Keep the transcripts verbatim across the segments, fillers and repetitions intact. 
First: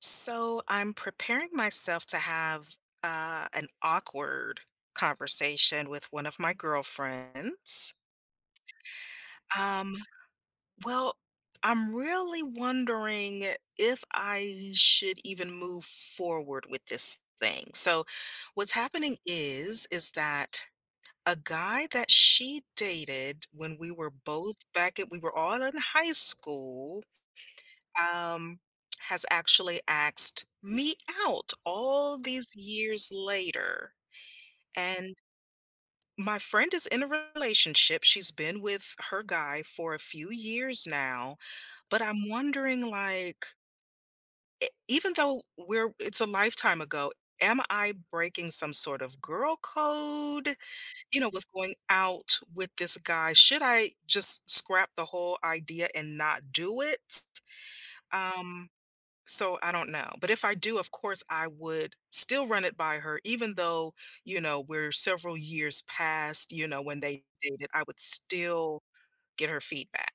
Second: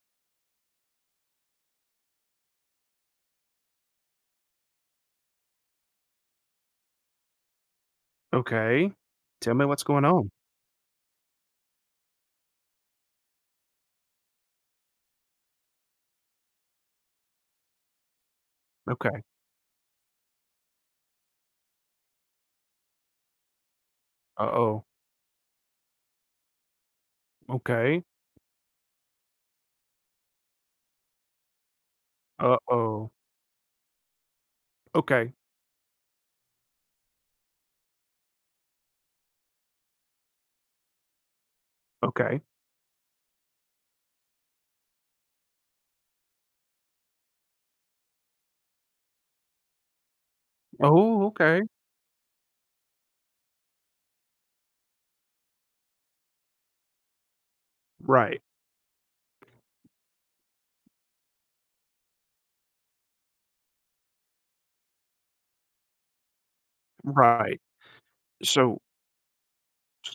So I'm preparing myself to have uh, an awkward conversation with one of my girlfriends. Okay. Tell me what's Um, going on. well, I'm really wondering if I should even move forward with this thing. So what's happening Okay. is is that a guy that she dated when we were both Uh-oh. back at we were all in high school, Okay. um, has actually asked me out all these years Uh-oh. later. And Okay. my friend is in a relationship. She's been with her guy for a few years now, but I'm Okay. wondering, like, e- even though we're it's a lifetime ago, am I breaking some sort of girl code, you Oh, know, with okay. going out with this guy? Should I just scrap the whole idea and not do it? Right. Um So I don't know. But if I do, of course, I would still run it by her, even though, you know, we're several years past, you know, when they Right. dated, I would So still get her feedback.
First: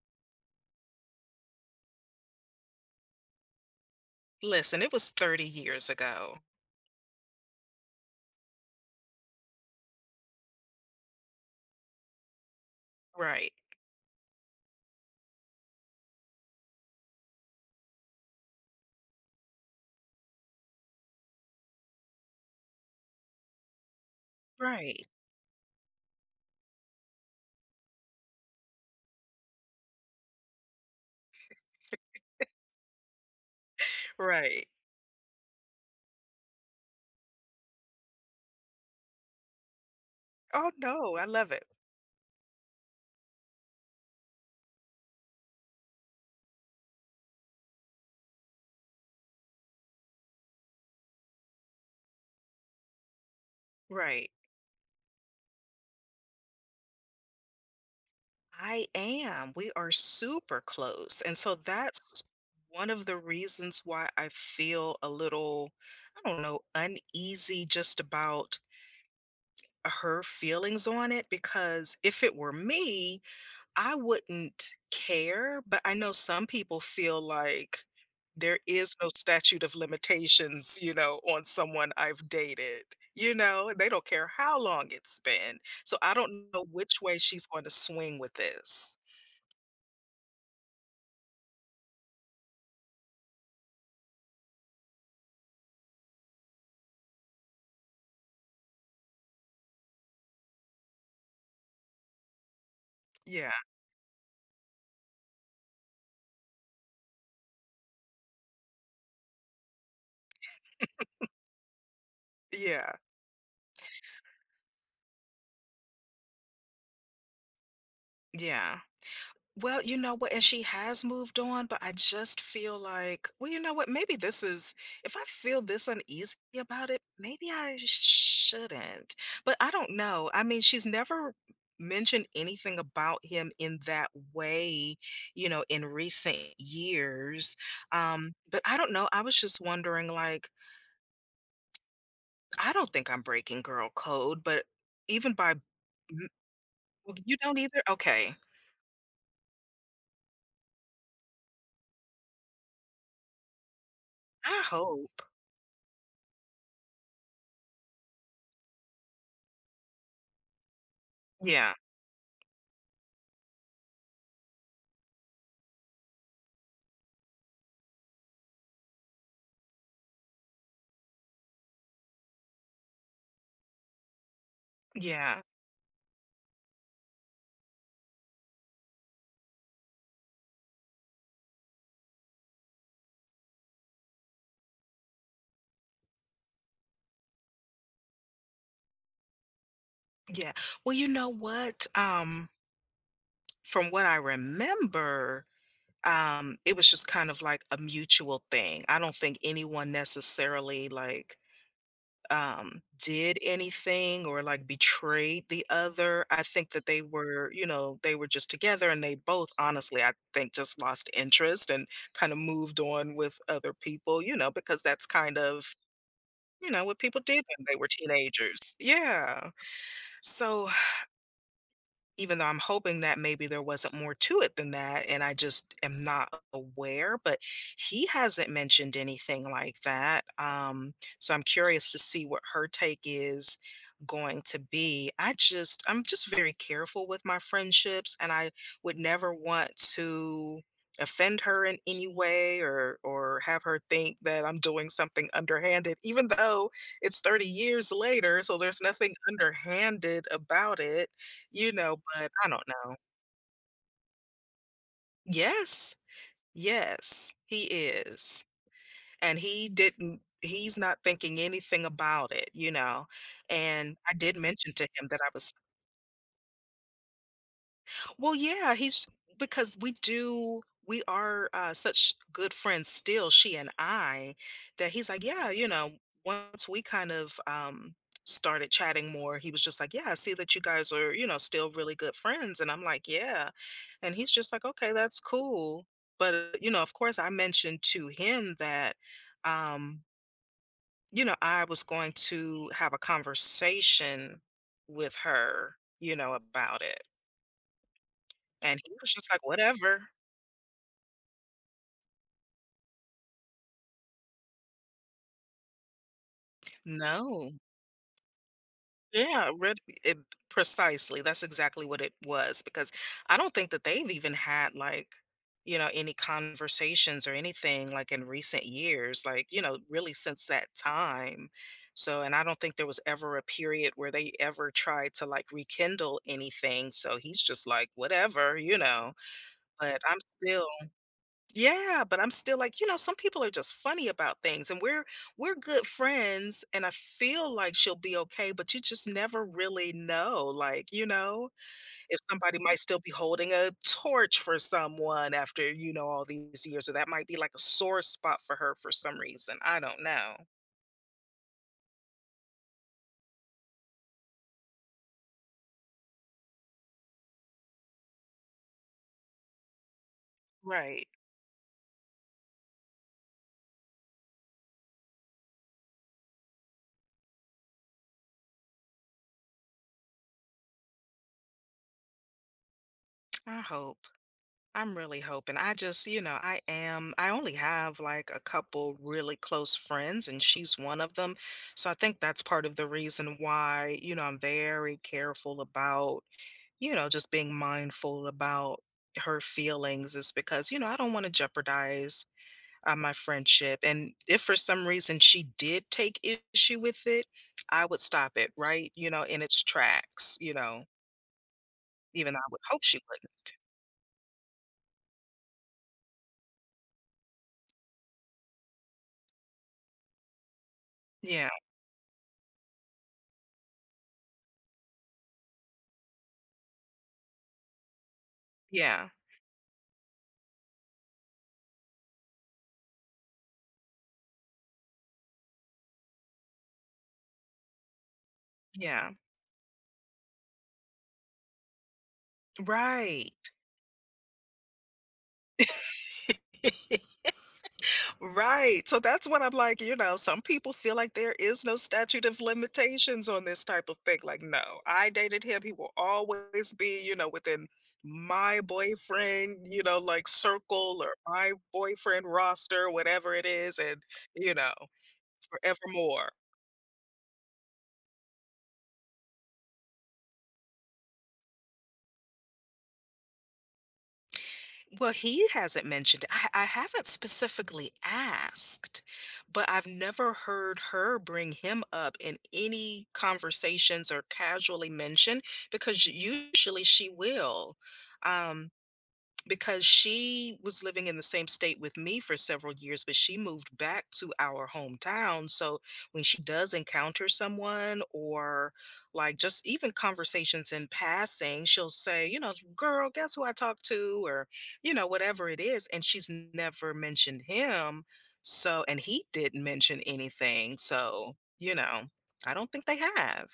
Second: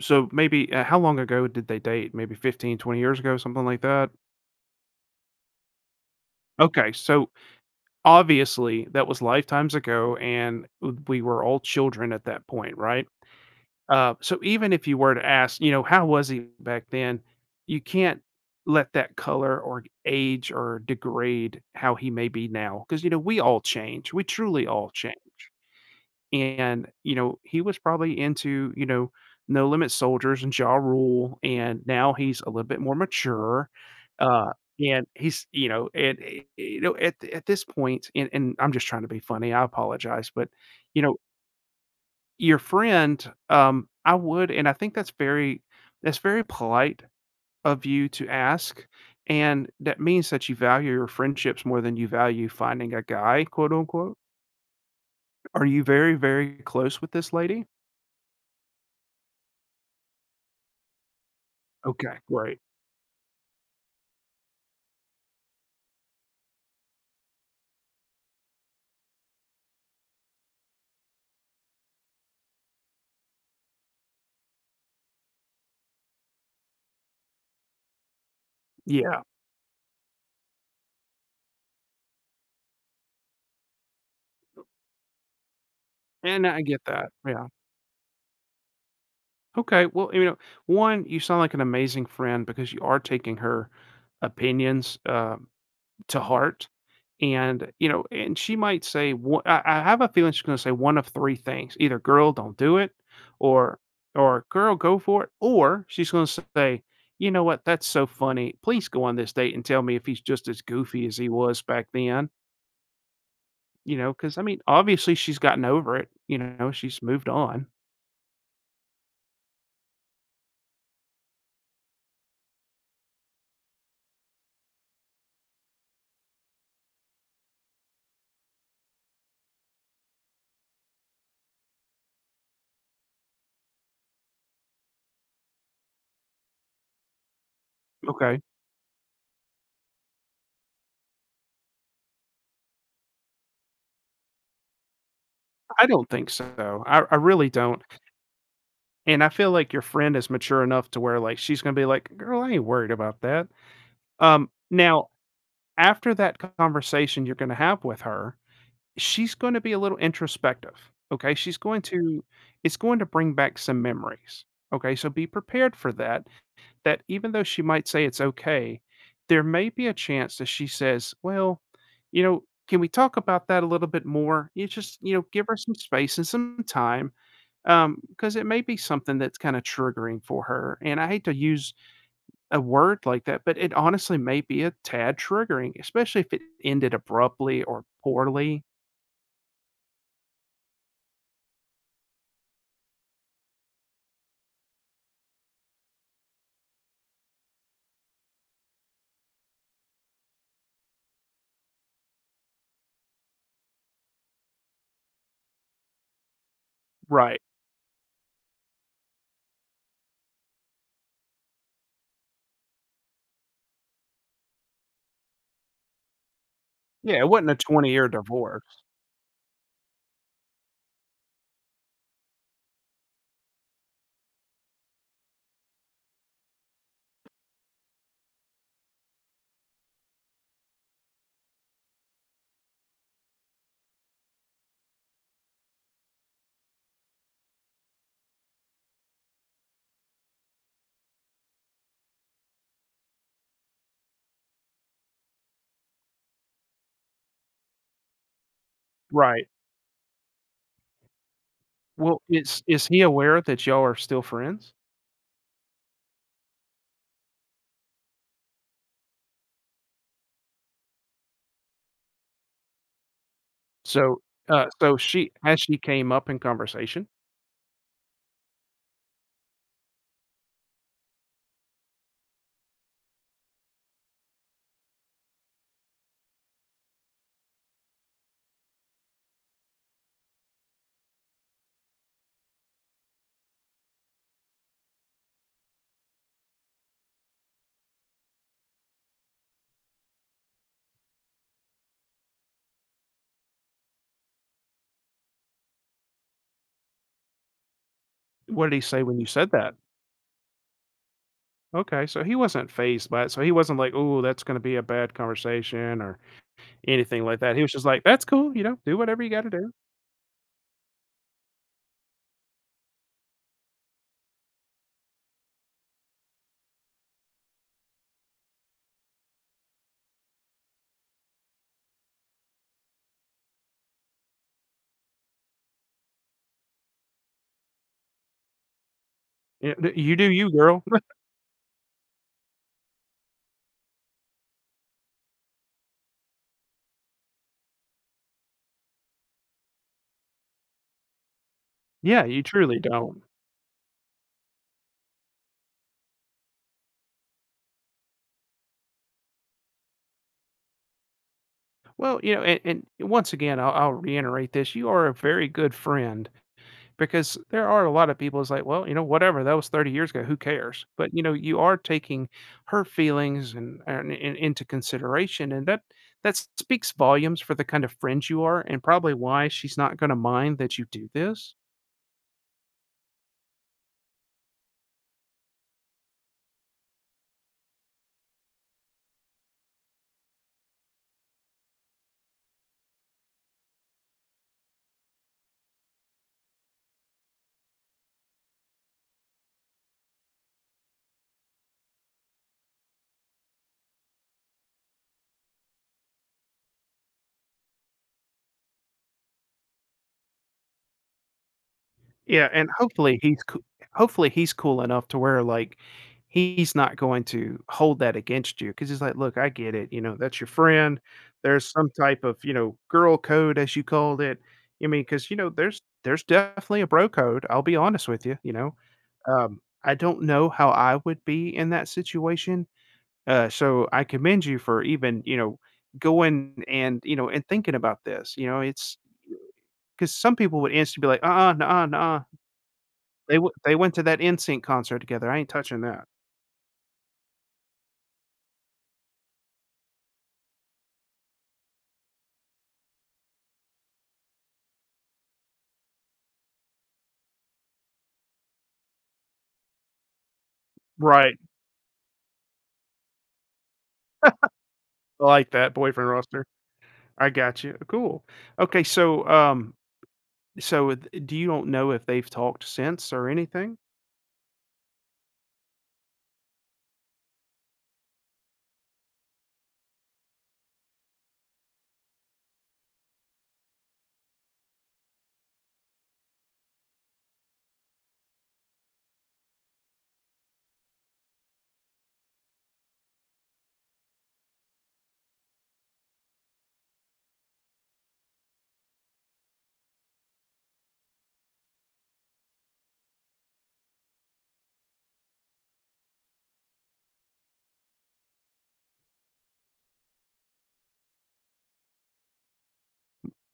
so maybe uh, how long ago did they date? Maybe fifteen, twenty years ago, something like that? Listen, it was thirty years ago. Okay. So obviously that was lifetimes ago, and w- we were all children at that point, right? Right. Uh, so even if you were to ask, you know, "How was he back then?" You can't let that color or age or degrade how he may be now, because you know, we all change. We truly all Right. change. And, you know, he was probably into, you know, No Limit Soldiers and Jaw Rule, and now he's a little bit more mature, uh, Right. and he's you know, and, eh, you know, at at this point, and and I'm just trying to be funny, I apologize, but, Oh, you no, know I love it. your friend, um, I would, and I think that's very that's very polite of you to ask, and that means that you value your friendships more than you value "finding a guy," quote, unquote. Right. Are you very, very close with this lady? I am. We are super close. And so Okay, that's great. one of the reasons why I feel a little, I don't know, uneasy just about her feelings on it, because if it were me, I wouldn't care. But I know some people feel like there is no Yeah, statute of limitations, you know, on someone I've dated. You know, they don't care how long it's been. So I don't and I know get which that, way she's yeah. going to swing with this. Okay, well, you know, one, you sound like an amazing friend because you are taking her opinions, uh to heart. And, you know, and she might say, one- I, I have a feeling she's going to say one of three things, either, girl, don't do it, Yeah, or, or girl, go for it. Or she's going to say, you know what? That's so funny. Please go on this date and tell me if he's just as goofy as he was back then. yeah, You know, because I mean, obviously she's gotten over it. You know, she's moved on. yeah. Well, you know what? And she has moved on, but I just feel like, well, you know what? Maybe this is, if I feel this uneasy about it, maybe I shouldn't. But I don't know. I mean, she's never mentioned anything about him in that way, you know, in recent years. Um, Okay. but I don't know. I was just wondering, like, I don't think I'm breaking girl code, but even by, m- I don't think so. I, well, I you really don't either? don't. Okay. And I feel like your friend is mature enough to where, like, she's gonna be like, girl, I ain't worried about that. Um I Now, hope. after that conversation you're going to have with her, she's going to be a little introspective. Okay. She's Yeah. going to, it's going to bring back some memories. Okay. So be prepared for that, that even though she might say it's okay, there may be a chance that she says, well, you know, can we talk about that a little bit more? You just, you know, Yeah. give her some space and some time, because it may be something that's kind of triggering for her. And I hate to use a word like that, but it honestly may be a tad triggering, especially if it ended abruptly or poorly. Yeah. Well, you know what? Um, from what I remember, um, it was just kind of like a mutual thing. I don't think anyone necessarily, like, um did anything or like betrayed the other. I think that they Right. were, you know, they were just together and they both honestly, I think, just lost interest and kind of moved on with other people, you know, because that's kind of, you know, what people Yeah, it did wasn't a when they were twenty-year divorce. teenagers. Yeah. So even though I'm hoping that maybe there wasn't more to it than that, and I just am not aware, but he hasn't mentioned anything like that. Um, so I'm curious to see what her take is going to be. I just, I'm just very careful with my friendships, and I would never want to offend her in any way, or or have her think that I'm doing something underhanded, even though it's thirty years later, so there's nothing Right. underhanded about it, you know, Well, but I is don't is know. he aware that y'all are still friends? Yes, yes, he is, and he didn't he's not thinking anything about it, you know, and I So, did uh, mention to so him that I she, was. as she came up in conversation, Well, yeah, he's, because we do we are, uh, such good friends still, she and I, that he's like, yeah, you know, once we kind of, um, started chatting more, he was just like, yeah, I see that you guys are, you know, still really good friends, and I'm like, yeah, and he's just like, okay, that's cool, but uh, you know, of course, I mentioned to him that, um, you know, I was going to have a conversation with her, you know, about it. what did And he he say was when you just like, said that? whatever. Okay, so he wasn't phased by it. So he wasn't like, "Oh, that's gonna be a bad conversation," or anything like No. that. He was just like, "That's cool, you know, do whatever you Yeah, gotta do. red it precisely, that's exactly what it was, because I don't think that they've even had, like, you know, any conversations or anything, like, in recent years, like, you know, really since that time. So, and I don't think there was ever a period where they ever tried to, like, rekindle anything, so he's just like, "Whatever," you know? Yeah, But you I'm do you, still, girl." yeah, but I'm still like, you know, some people are just funny about things, and we're we're good friends and I feel like she'll be okay, but you just never really know. Like, you know, if Yeah, you somebody might truly still be don't. holding a torch for someone after, you know, all these years, or that might be like a sore spot for her for some reason. I don't know. Well, you know, and, and once again, I'll, I'll reiterate this: you are a very good friend, because there are a lot of people. It's like, well, you know, whatever, that was thirty years ago. Who cares? Right. But you know, you are taking her feelings and, and, and into consideration, and that that speaks volumes for the kind of friend you are, and probably why she's not going to mind that you do this. I hope. I'm really hoping. I just, you know, I am. I only have like a couple really close friends, and she's one of them. So I think that's part of the reason why, you know, I'm very careful about, you know, just being mindful about her feelings, is because, you know, I don't want to jeopardize, uh, my friendship. And if for some reason she did take issue with it, I would stop it, right? You know, in its tracks, you know, even though I Yeah, would and hope she hopefully he's wouldn't. coo hopefully he's cool enough to where, like, he's not going to hold that against you, because he's like, "Look, I get it, you know, that's your friend. Yeah. There's some type of, you know, girl code, as you called it." I mean, because you know, there's there's definitely a bro code, I'll be honest with you, you know? Yeah. Um, I don't know how I would be in that situation, uh, so I commend you for even, you know, going, and, you know, and thinking about this, you know, it's Yeah. because some people would instantly be like, uh, "Uh-uh, nuh-uh, uh they Right. w they went to that NSYNC concert together, I ain't touching that." Right. So that's what I'm like, you know, some people feel like there is no statute of limitations on this type of thing. Like, no, I dated him. He will always be, you know, within my boyfriend, you know, like circle or Right, my boyfriend roster, whatever it is, and, you know, I like that boyfriend forevermore. roster. I got you, cool. Okay, so, um, so th do you don't know if they've talked since or anything? Well, he hasn't mentioned it. I, I haven't specifically asked, but I've never heard her bring him up in any conversations or casually mention, because usually she will. Um, because she was living in the same state with me for several years, but she moved back to our hometown. So when she does encounter someone or like just even conversations in passing, she'll say, you know, girl, guess who I talked to, or, you know, whatever it is. And she's never mentioned him. So, and he didn't mention anything. So, you know, I don't think they have.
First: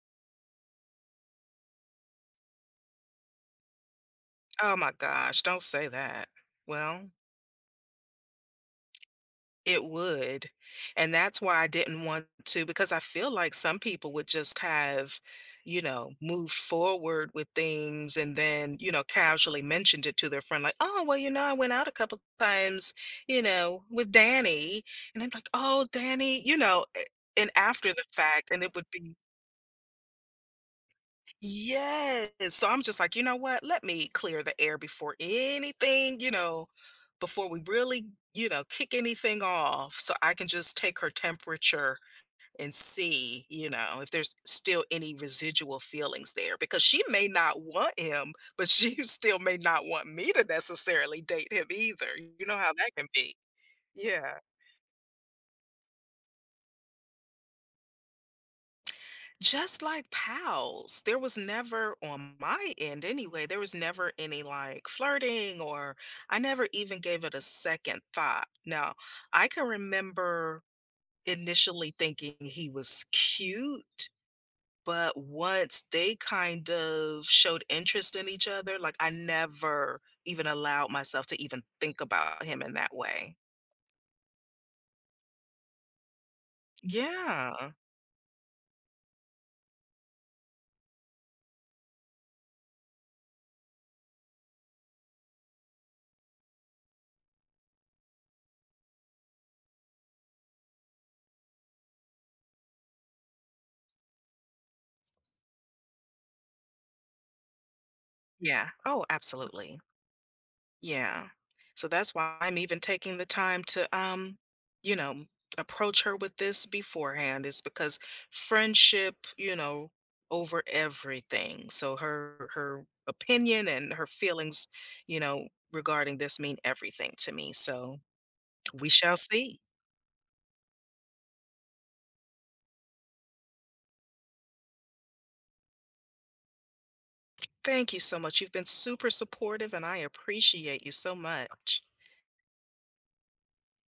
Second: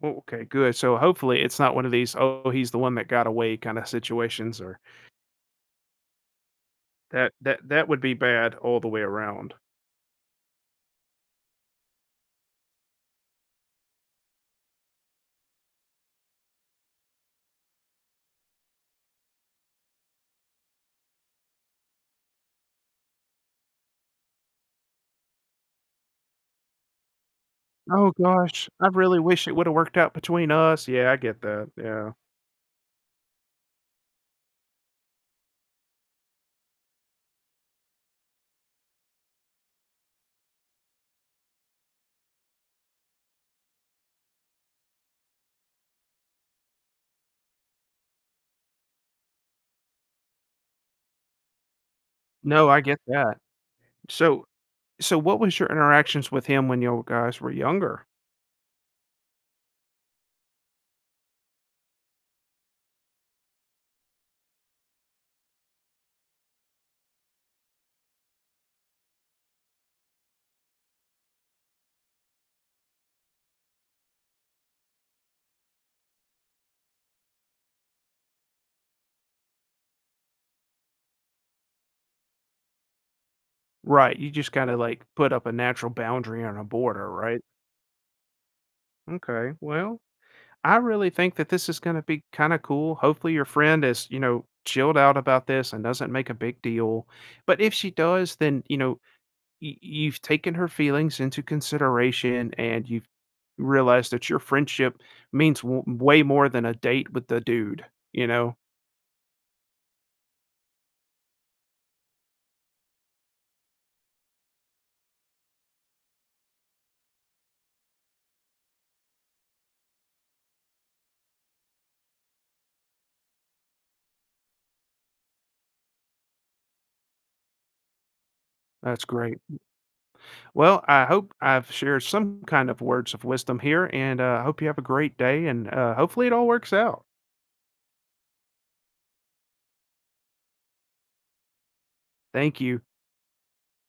Well, okay, good, so hopefully it's not one of these, "Oh, he's the one that got away" kinda situations, Oh or— my gosh, don't say that. Well, That that that would be bad all the way around. it would, and that's why I didn't want to, because I feel like some people would just have, you know, moved forward with things and then, you know, casually mentioned it to their friend like, "Oh, well, you know, I went out a couple times, you know, with Danny." And I'm like, "Oh, Danny," you know, a and after the Oh fact, and gosh, it I would be. really wish it woulda worked out between us. Yeah, I get that, yeah. Yes. So I'm just like, you know what? Let me clear the air before anything, you know, before we really, you know, kick anything off. So I can just take her temperature and see, you know, if there's still any residual feelings there, because she may not want him, but she still may not want me to necessarily date him either. You know No, how I that get can be. that. Yeah. So so what was your interactions with him when you guys were younger? Just like pals, there was never on my end anyway, there was never any, like, flirting or I never even gave it a second thought. Now, I can remember initially thinking he was cute, but once they kind of showed interest in each other, like, I never even allowed myself to even think about him in that way. Right, you just gotta, like, put up a natural boundary on a border, right? Yeah. Okay, well, I really think that this is gonna be kinda cool. Hopefully your friend is, you know, chilled out about this and doesn't make a big deal, but if she does, then, you know, y you've taken her feelings into consideration, and you've realized that your friendship means w way more than a date with the dude, you know? Yeah. Oh, absolutely. Yeah. So that's why I'm even taking the time to, um, you know, approach her with this beforehand, is because friendship, you know, over everything. So her her opinion and her feelings, you know, regarding this mean everything to me. So we That's shall great. see. Well, I hope I've shared some kind of words of wisdom here, and uh, I hope you have a great day, and uh, hopefully it all works out. Thank you so much. You've been super supportive and I appreciate you so much. Thank you.